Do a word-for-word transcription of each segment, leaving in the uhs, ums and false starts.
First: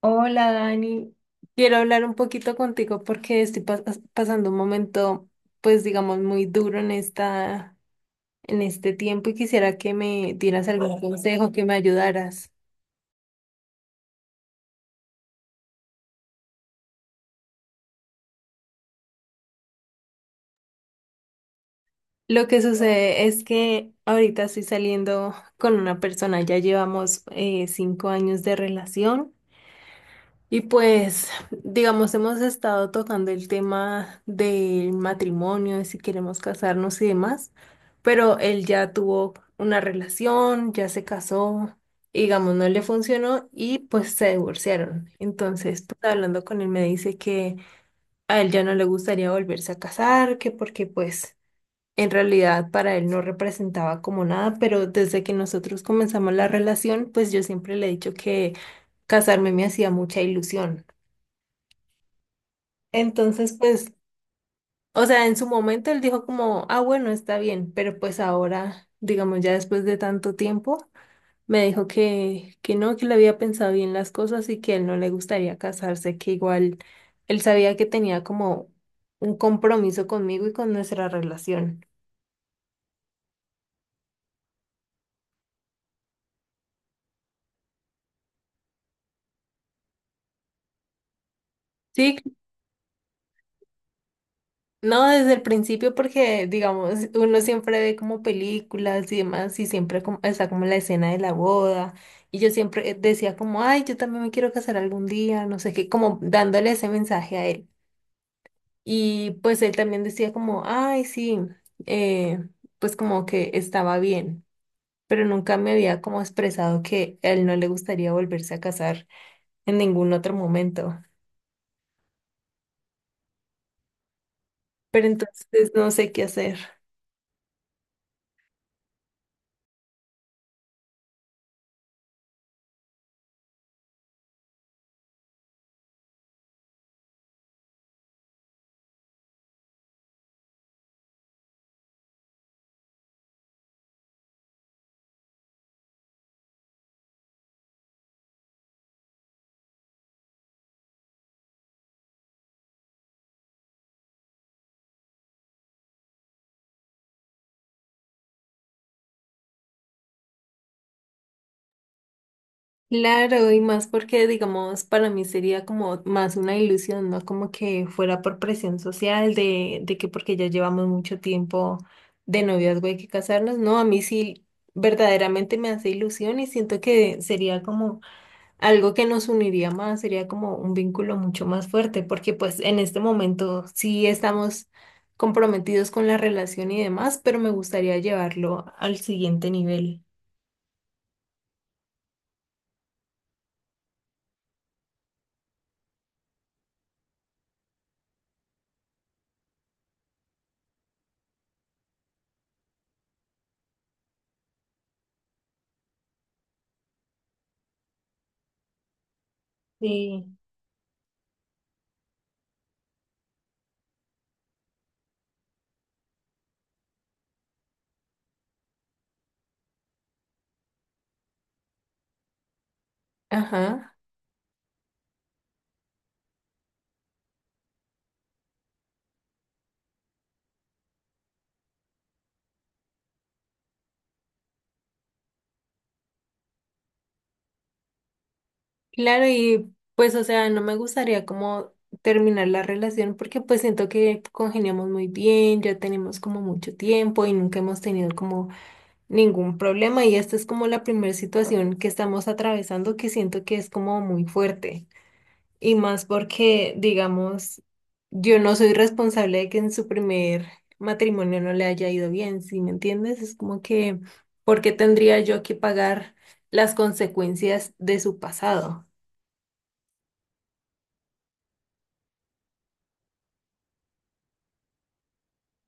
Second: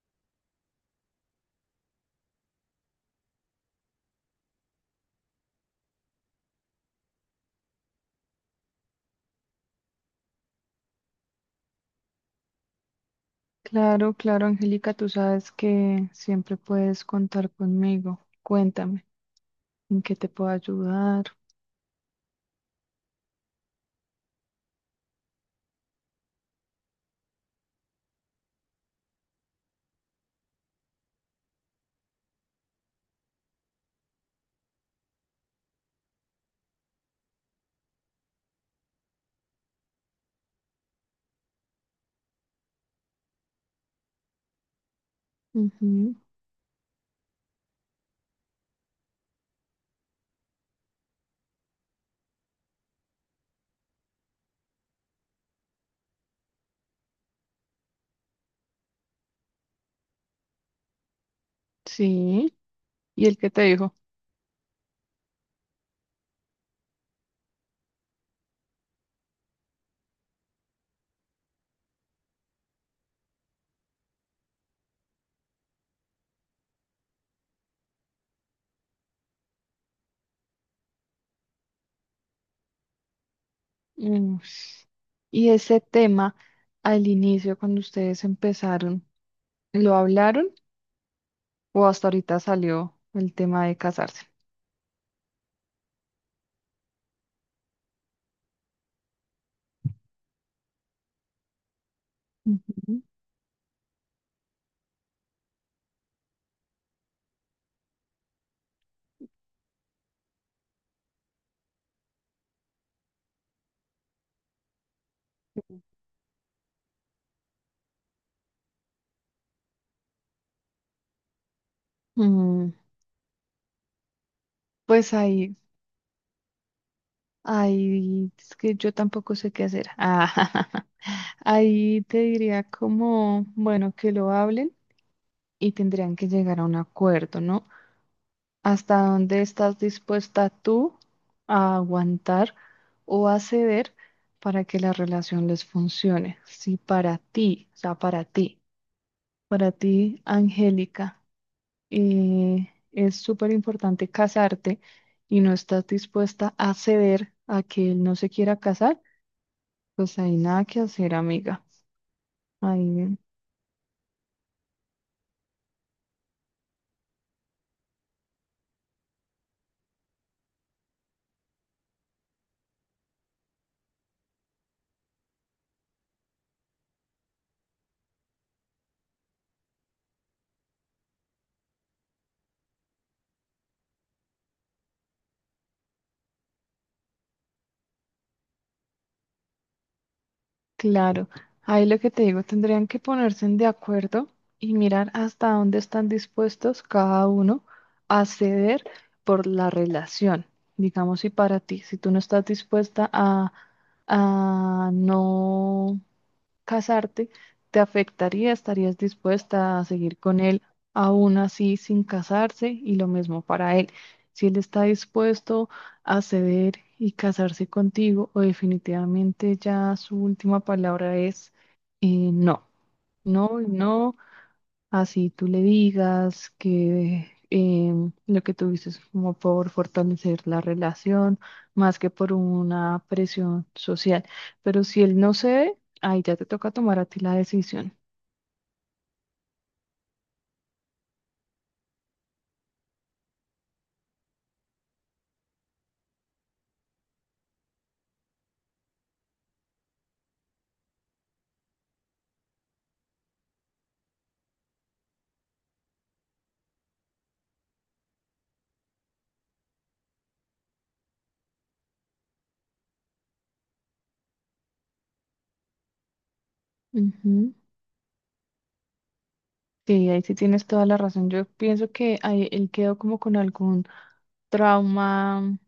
Hola Dani, quiero hablar un poquito contigo porque estoy pas- pasando un momento, pues digamos, muy duro en esta, en este tiempo y quisiera que me dieras algún consejo, que me ayudaras. Claro, claro, Angélica, tú sabes que siempre puedes contar conmigo. Cuéntame, ¿en qué te puedo ayudar? Lo que sucede es que ahorita estoy saliendo con una persona, ya llevamos eh, cinco años de relación. Y pues, digamos, hemos estado tocando el tema del matrimonio, de si queremos casarnos y demás, pero él ya tuvo una relación, ya se casó, y digamos, no le funcionó y pues se divorciaron. Entonces, pues Ujú. hablando con él me dice que a él ya no le gustaría volverse a casar, que porque pues en realidad para él no representaba como nada, pero desde que nosotros comenzamos la relación, pues yo siempre le he dicho que casarme me hacía mucha ilusión. Sí, ¿y el que Entonces, te pues, dijo? o sea, en su momento él dijo como, ah, bueno, está bien, pero pues ahora, digamos, ya después de tanto tiempo, me dijo que, que no, que le había pensado bien las cosas y que a él no le gustaría casarse, que igual él sabía que tenía como un compromiso conmigo y con nuestra relación. Mm. Y ese tema, al inicio, cuando ustedes empezaron, ¿lo hablaron o hasta Sí. ahorita salió el tema de casarse? No, desde el principio porque, digamos, uno siempre ve como películas y demás y siempre como, está como la escena de la boda y yo siempre Ujú. decía como, ay, yo también me quiero casar algún día, no sé qué, como dándole ese mensaje a él. Y pues él también decía como, ay, sí, eh, pues como que estaba bien, pero nunca me había como expresado que a él no le gustaría volverse a casar en ningún otro momento. Mm. Pero Pues ahí, entonces no sé qué hacer. ahí, es que yo tampoco sé qué hacer. Ah, ahí te diría como, bueno, que lo hablen y tendrían que llegar a un acuerdo, ¿no? ¿Hasta dónde estás dispuesta tú a aguantar o a ceder para que la relación les funcione? Si para ti, o sea, para ti, para ti, Angélica, eh, es súper importante casarte y no estás dispuesta a ceder a que él no se quiera casar, pues hay nada que hacer, amiga. Ahí. Claro, y más porque, digamos, para mí sería como más una ilusión, ¿no? Como que fuera por presión social de, de que porque ya llevamos mucho tiempo de noviazgo hay que casarnos, ¿no? A mí sí verdaderamente me hace ilusión y siento que sería como algo que nos uniría más, sería como un vínculo mucho más fuerte, porque pues en este momento sí estamos comprometidos con la relación y demás, pero me gustaría llevarlo al siguiente nivel. Claro, ahí lo que te digo, tendrían que ponerse de acuerdo y mirar hasta dónde están dispuestos cada uno a ceder por la relación. Digamos, si para ti, si tú no estás dispuesta a, a no casarte, ¿te afectaría? ¿Estarías dispuesta a seguir Sí. con él aún así sin casarse? Y lo mismo para él. Si él está dispuesto a ceder y casarse contigo, o definitivamente ya su última palabra es eh, no, no y Ajá. no. Así tú le digas que em, lo que tuviste es como por fortalecer la relación, más que por una presión social. Pero si él no cede, ahí ya te toca tomar a ti la decisión. Claro, y pues, o sea, no me gustaría como terminar la relación porque pues siento que congeniamos muy bien, ya tenemos como mucho tiempo y nunca hemos tenido como ningún problema y esta es como la primera situación que estamos atravesando que siento que es como muy fuerte y más porque, digamos, yo no soy responsable de que en su primer matrimonio no le haya ido bien, ¿sí me entiendes? Es como que, ¿por qué tendría yo que pagar las Ujú. consecuencias de su pasado? Sí, ahí sí tienes toda la razón. Yo pienso que ahí él quedó como con algún trauma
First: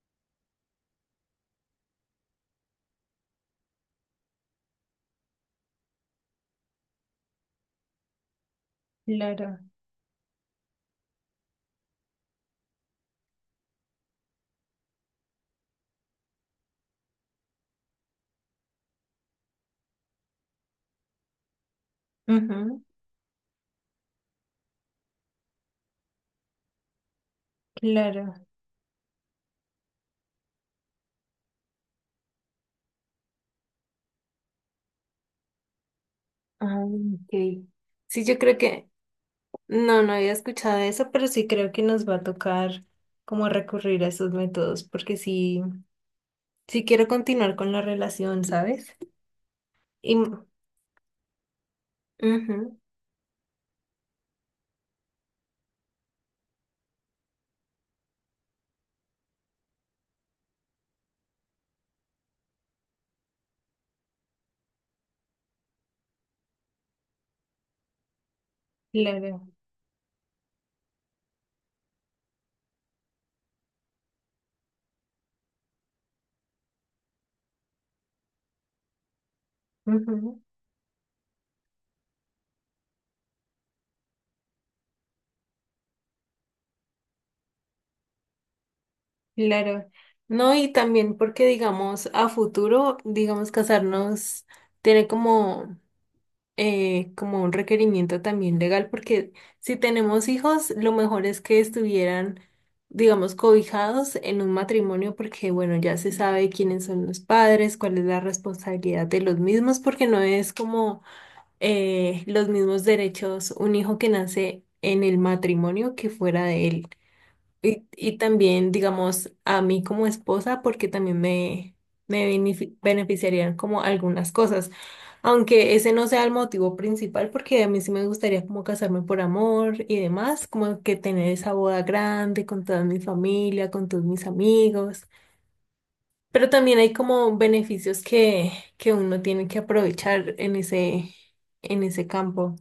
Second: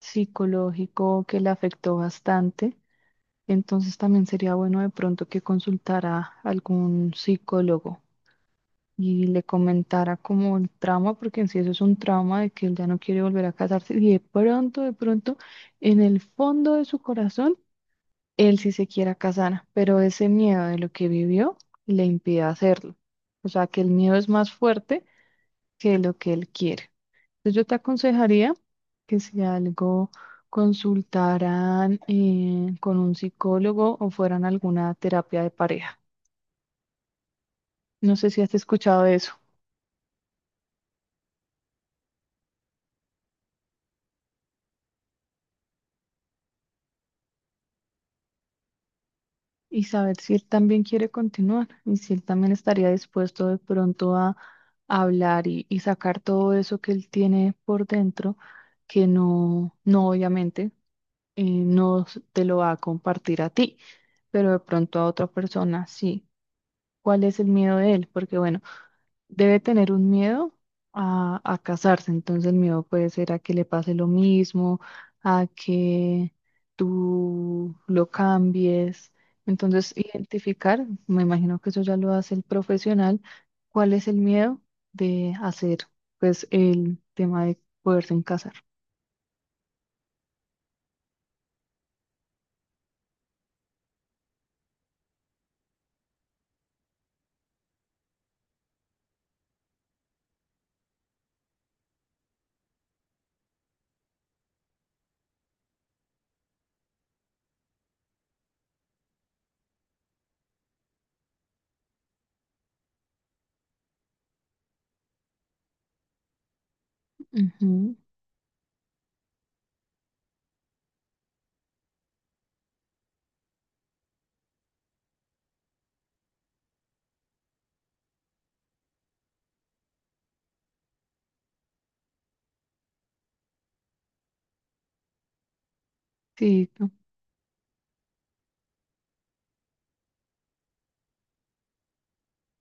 psicológico que le afectó bastante. Entonces también sería bueno de pronto que consultara a algún psicólogo, y le Claro. comentara como el trauma, porque en sí eso es un trauma de que él ya no quiere volver a casarse y de pronto, de pronto, en el fondo de su corazón, él sí se quiera casar, pero ese miedo de lo que vivió le impide Ujú, hacerlo. O sea, que el miedo es más fuerte que lo que él quiere. Entonces yo te claro. aconsejaría que si algo consultaran eh, con un psicólogo o fueran a alguna terapia de pareja. Ah, ok. No Sí, sé yo si has creo que escuchado de eso. no, no había escuchado eso, pero sí creo que nos va a tocar como recurrir a esos métodos, porque sí, sí quiero continuar con la relación, ¿sabes? Y Y, saber si él ujú, también quiere continuar y si él también estaría dispuesto de pronto a hablar y, y sacar todo eso que él tiene por dentro, que no, no obviamente eh, no s- te lo va a compartir a ti, pero de pronto a otra persona sí. ¿Cuál es el miedo de él? Porque bueno, claro, debe tener un miedo a, a casarse, entonces el miedo puede ser a que le pase lo mismo, a que tú lo cambies. Entonces, ujú, identificar, me imagino que eso ya lo hace el profesional, cuál es el miedo de hacer, pues, el tema de poderse en casar. claro. No, y también porque, digamos, a futuro, digamos, casarnos tiene como eh, como un requerimiento también legal, porque si tenemos hijos, lo mejor es que estuvieran, digamos, cobijados en un matrimonio, porque bueno, ya se sabe quiénes son los padres, cuál es la responsabilidad de los mismos, porque no es como eh, los mismos derechos un hijo que nace en el matrimonio que fuera de él. Y, Ujú. y también, digamos, a mí como esposa, porque también me, me benefi- beneficiarían como algunas cosas. Aunque ese no sea el motivo principal, porque a mí sí me gustaría como casarme por amor y demás, como que tener esa boda grande con toda mi familia, con todos mis amigos. Pero Sí, también no, hay como beneficios que, que uno tiene que aprovechar en ese, en ese campo.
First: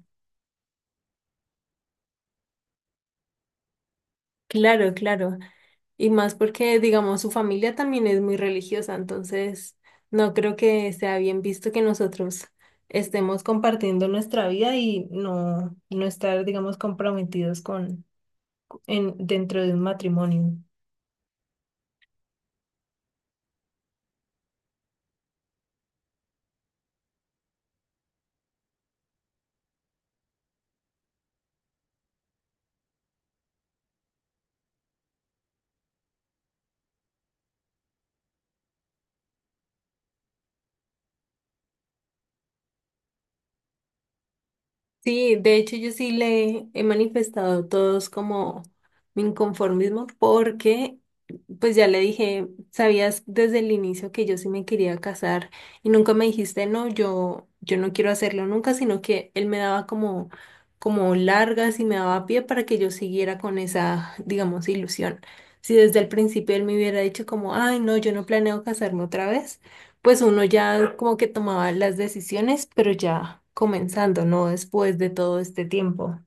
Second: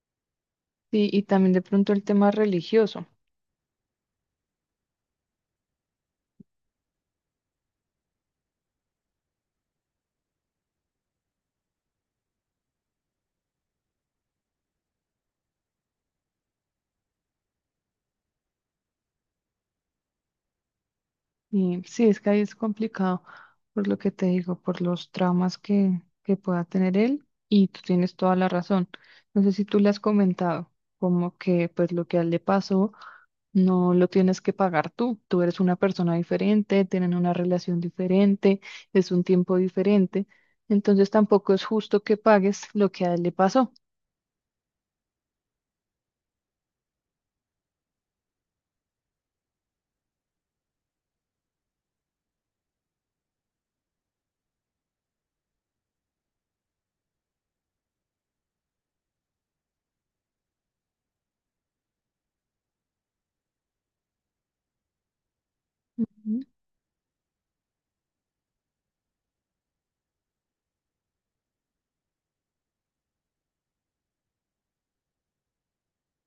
sí, y también de pronto el tema religioso. Claro, claro. Y más porque, digamos, su familia también es muy religiosa, entonces no creo que sea bien visto que nosotros estemos compartiendo nuestra vida y no, no estar, digamos, comprometidos con en, dentro de un matrimonio. Y sí, es que ahí es complicado, por lo que te digo, por los traumas que, que pueda tener él, y tú tienes toda la razón. No sé si tú le has comentado, como que pues lo que a él le pasó no lo tienes que pagar tú. Tú eres una persona diferente, tienen una relación diferente, es un tiempo diferente, entonces tampoco es justo que pagues lo que a él le pasó. Sí, de hecho yo sí le he manifestado todos como mi inconformismo porque pues ya le dije, sabías desde el inicio que yo sí me quería casar y nunca me dijiste no, yo yo no quiero hacerlo nunca, sino que él me daba como como largas y me daba pie para que yo siguiera con esa, digamos, ilusión. Si desde el Ujú. principio él me hubiera dicho como, "Ay, no, yo no planeo casarme otra vez." pues uno ya como que tomaba las decisiones, pero ya comenzando, ¿no? Después de todo este tiempo.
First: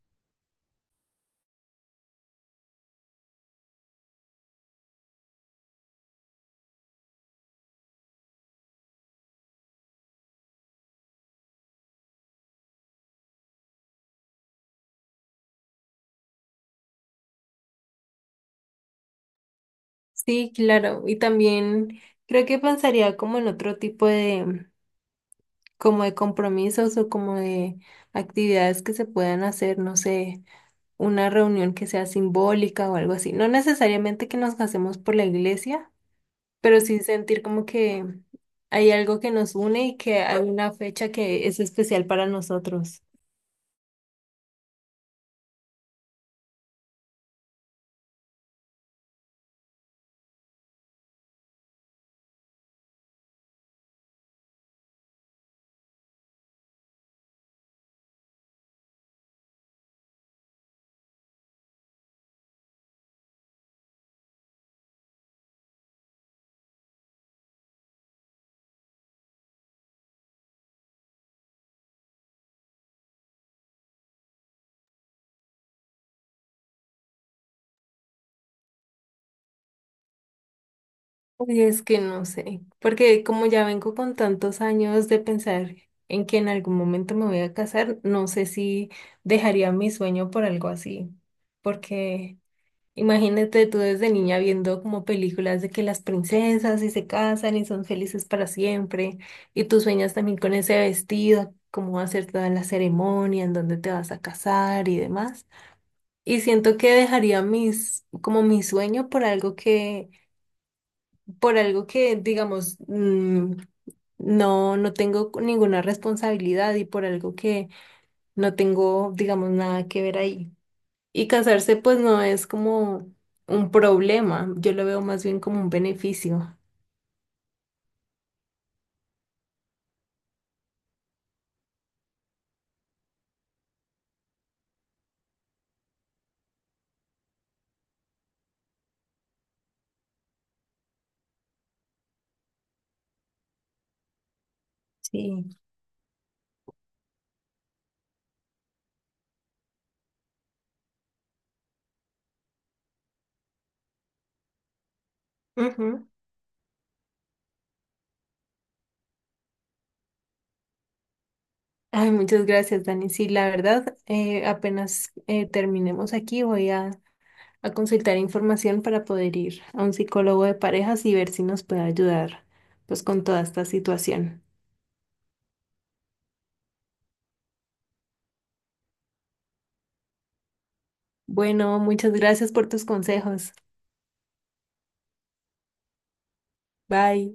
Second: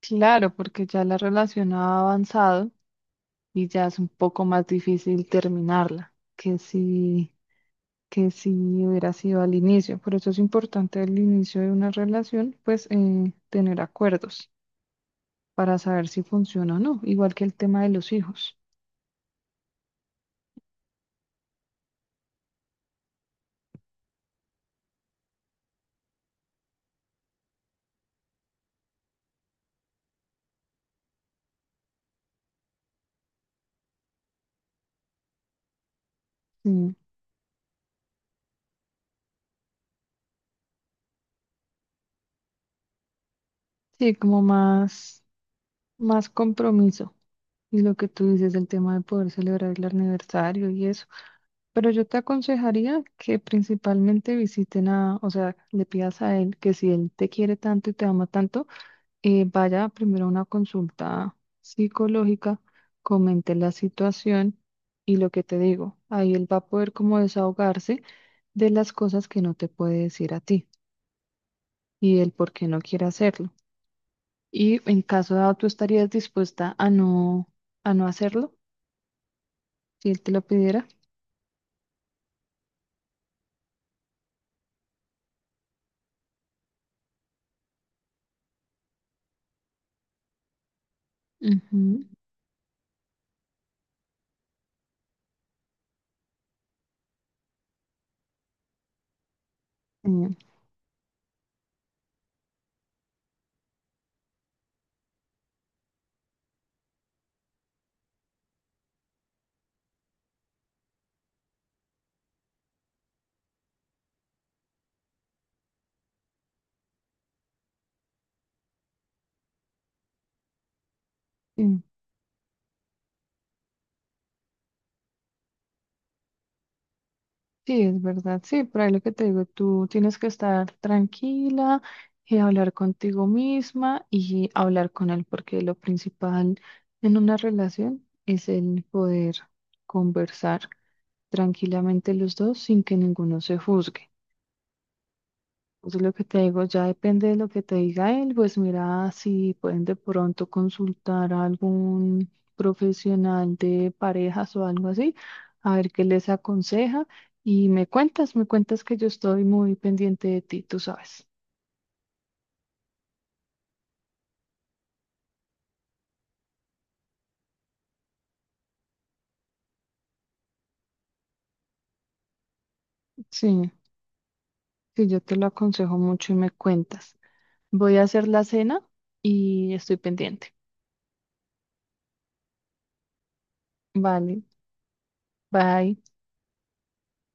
Claro, porque ya la relación ha avanzado y ya es un poco más difícil terminarla que si que si hubiera sido al inicio. Por eso es importante al inicio de una relación, pues eh, tener acuerdos para saber si funciona o no, igual que el tema de los hijos. Sí, claro. Y también creo que pensaría como en otro tipo de, como de compromisos o como de actividades que se puedan hacer, no sé, una reunión que sea simbólica o algo así. No necesariamente que nos casemos por la iglesia, pero Sí, sí sentir como que hay algo que nos une y que hay una fecha que es especial para nosotros. sí, como más, más compromiso. Y lo que tú dices, el tema de poder celebrar el aniversario y eso. Pero yo te aconsejaría que principalmente visiten a, o sea, le pidas a él que si él te quiere tanto y te ama tanto, eh, vaya primero a una consulta psicológica, comente la situación y lo que te digo, ahí él va a poder como desahogarse de las cosas que no te puede decir a ti y el por qué no quiere hacerlo. Y en caso dado, ¿tú estarías dispuesta a no, a no hacerlo si él te lo pidiera? Uy, es que no sé, porque como ya vengo con tantos años de pensar en que en algún momento me voy a casar, no sé si dejaría mi sueño por algo así, Ujú. porque imagínate tú desde niña viendo como películas de que las princesas y se casan y son felices para siempre, y tú sueñas Genial. también con ese vestido, cómo va a ser toda la ceremonia, en dónde te vas a casar y demás. Y siento que dejaría mis, como mi sueño por algo que por algo que, digamos, mm, no, no tengo ninguna responsabilidad y por algo que no tengo, digamos, nada que ver ahí. Y casarse, pues no es como un problema, yo lo veo más bien como un beneficio. Sí, es verdad, sí, por ahí lo que te digo, tú tienes que estar tranquila y hablar contigo misma y hablar con él, porque lo principal en una relación es el poder conversar tranquilamente los dos sin que ninguno se juzgue. Sí. Entonces lo que te digo, ya depende de lo que te diga él, pues mira si pueden de pronto consultar a algún profesional de parejas o algo así, a ver qué Ujú. les aconseja y me cuentas, me cuentas que yo estoy muy pendiente de ti, tú sabes. Ay, muchas gracias, Dani. Sí, la verdad, eh, apenas eh, terminemos aquí, voy a, a consultar información para poder ir a un psicólogo de parejas y ver si nos puede ayudar, pues, con toda esta Sí, situación. sí, yo te lo aconsejo mucho y me cuentas. Voy a hacer la cena y estoy pendiente. Bueno, muchas gracias por tus consejos. Vale, bye. Bye.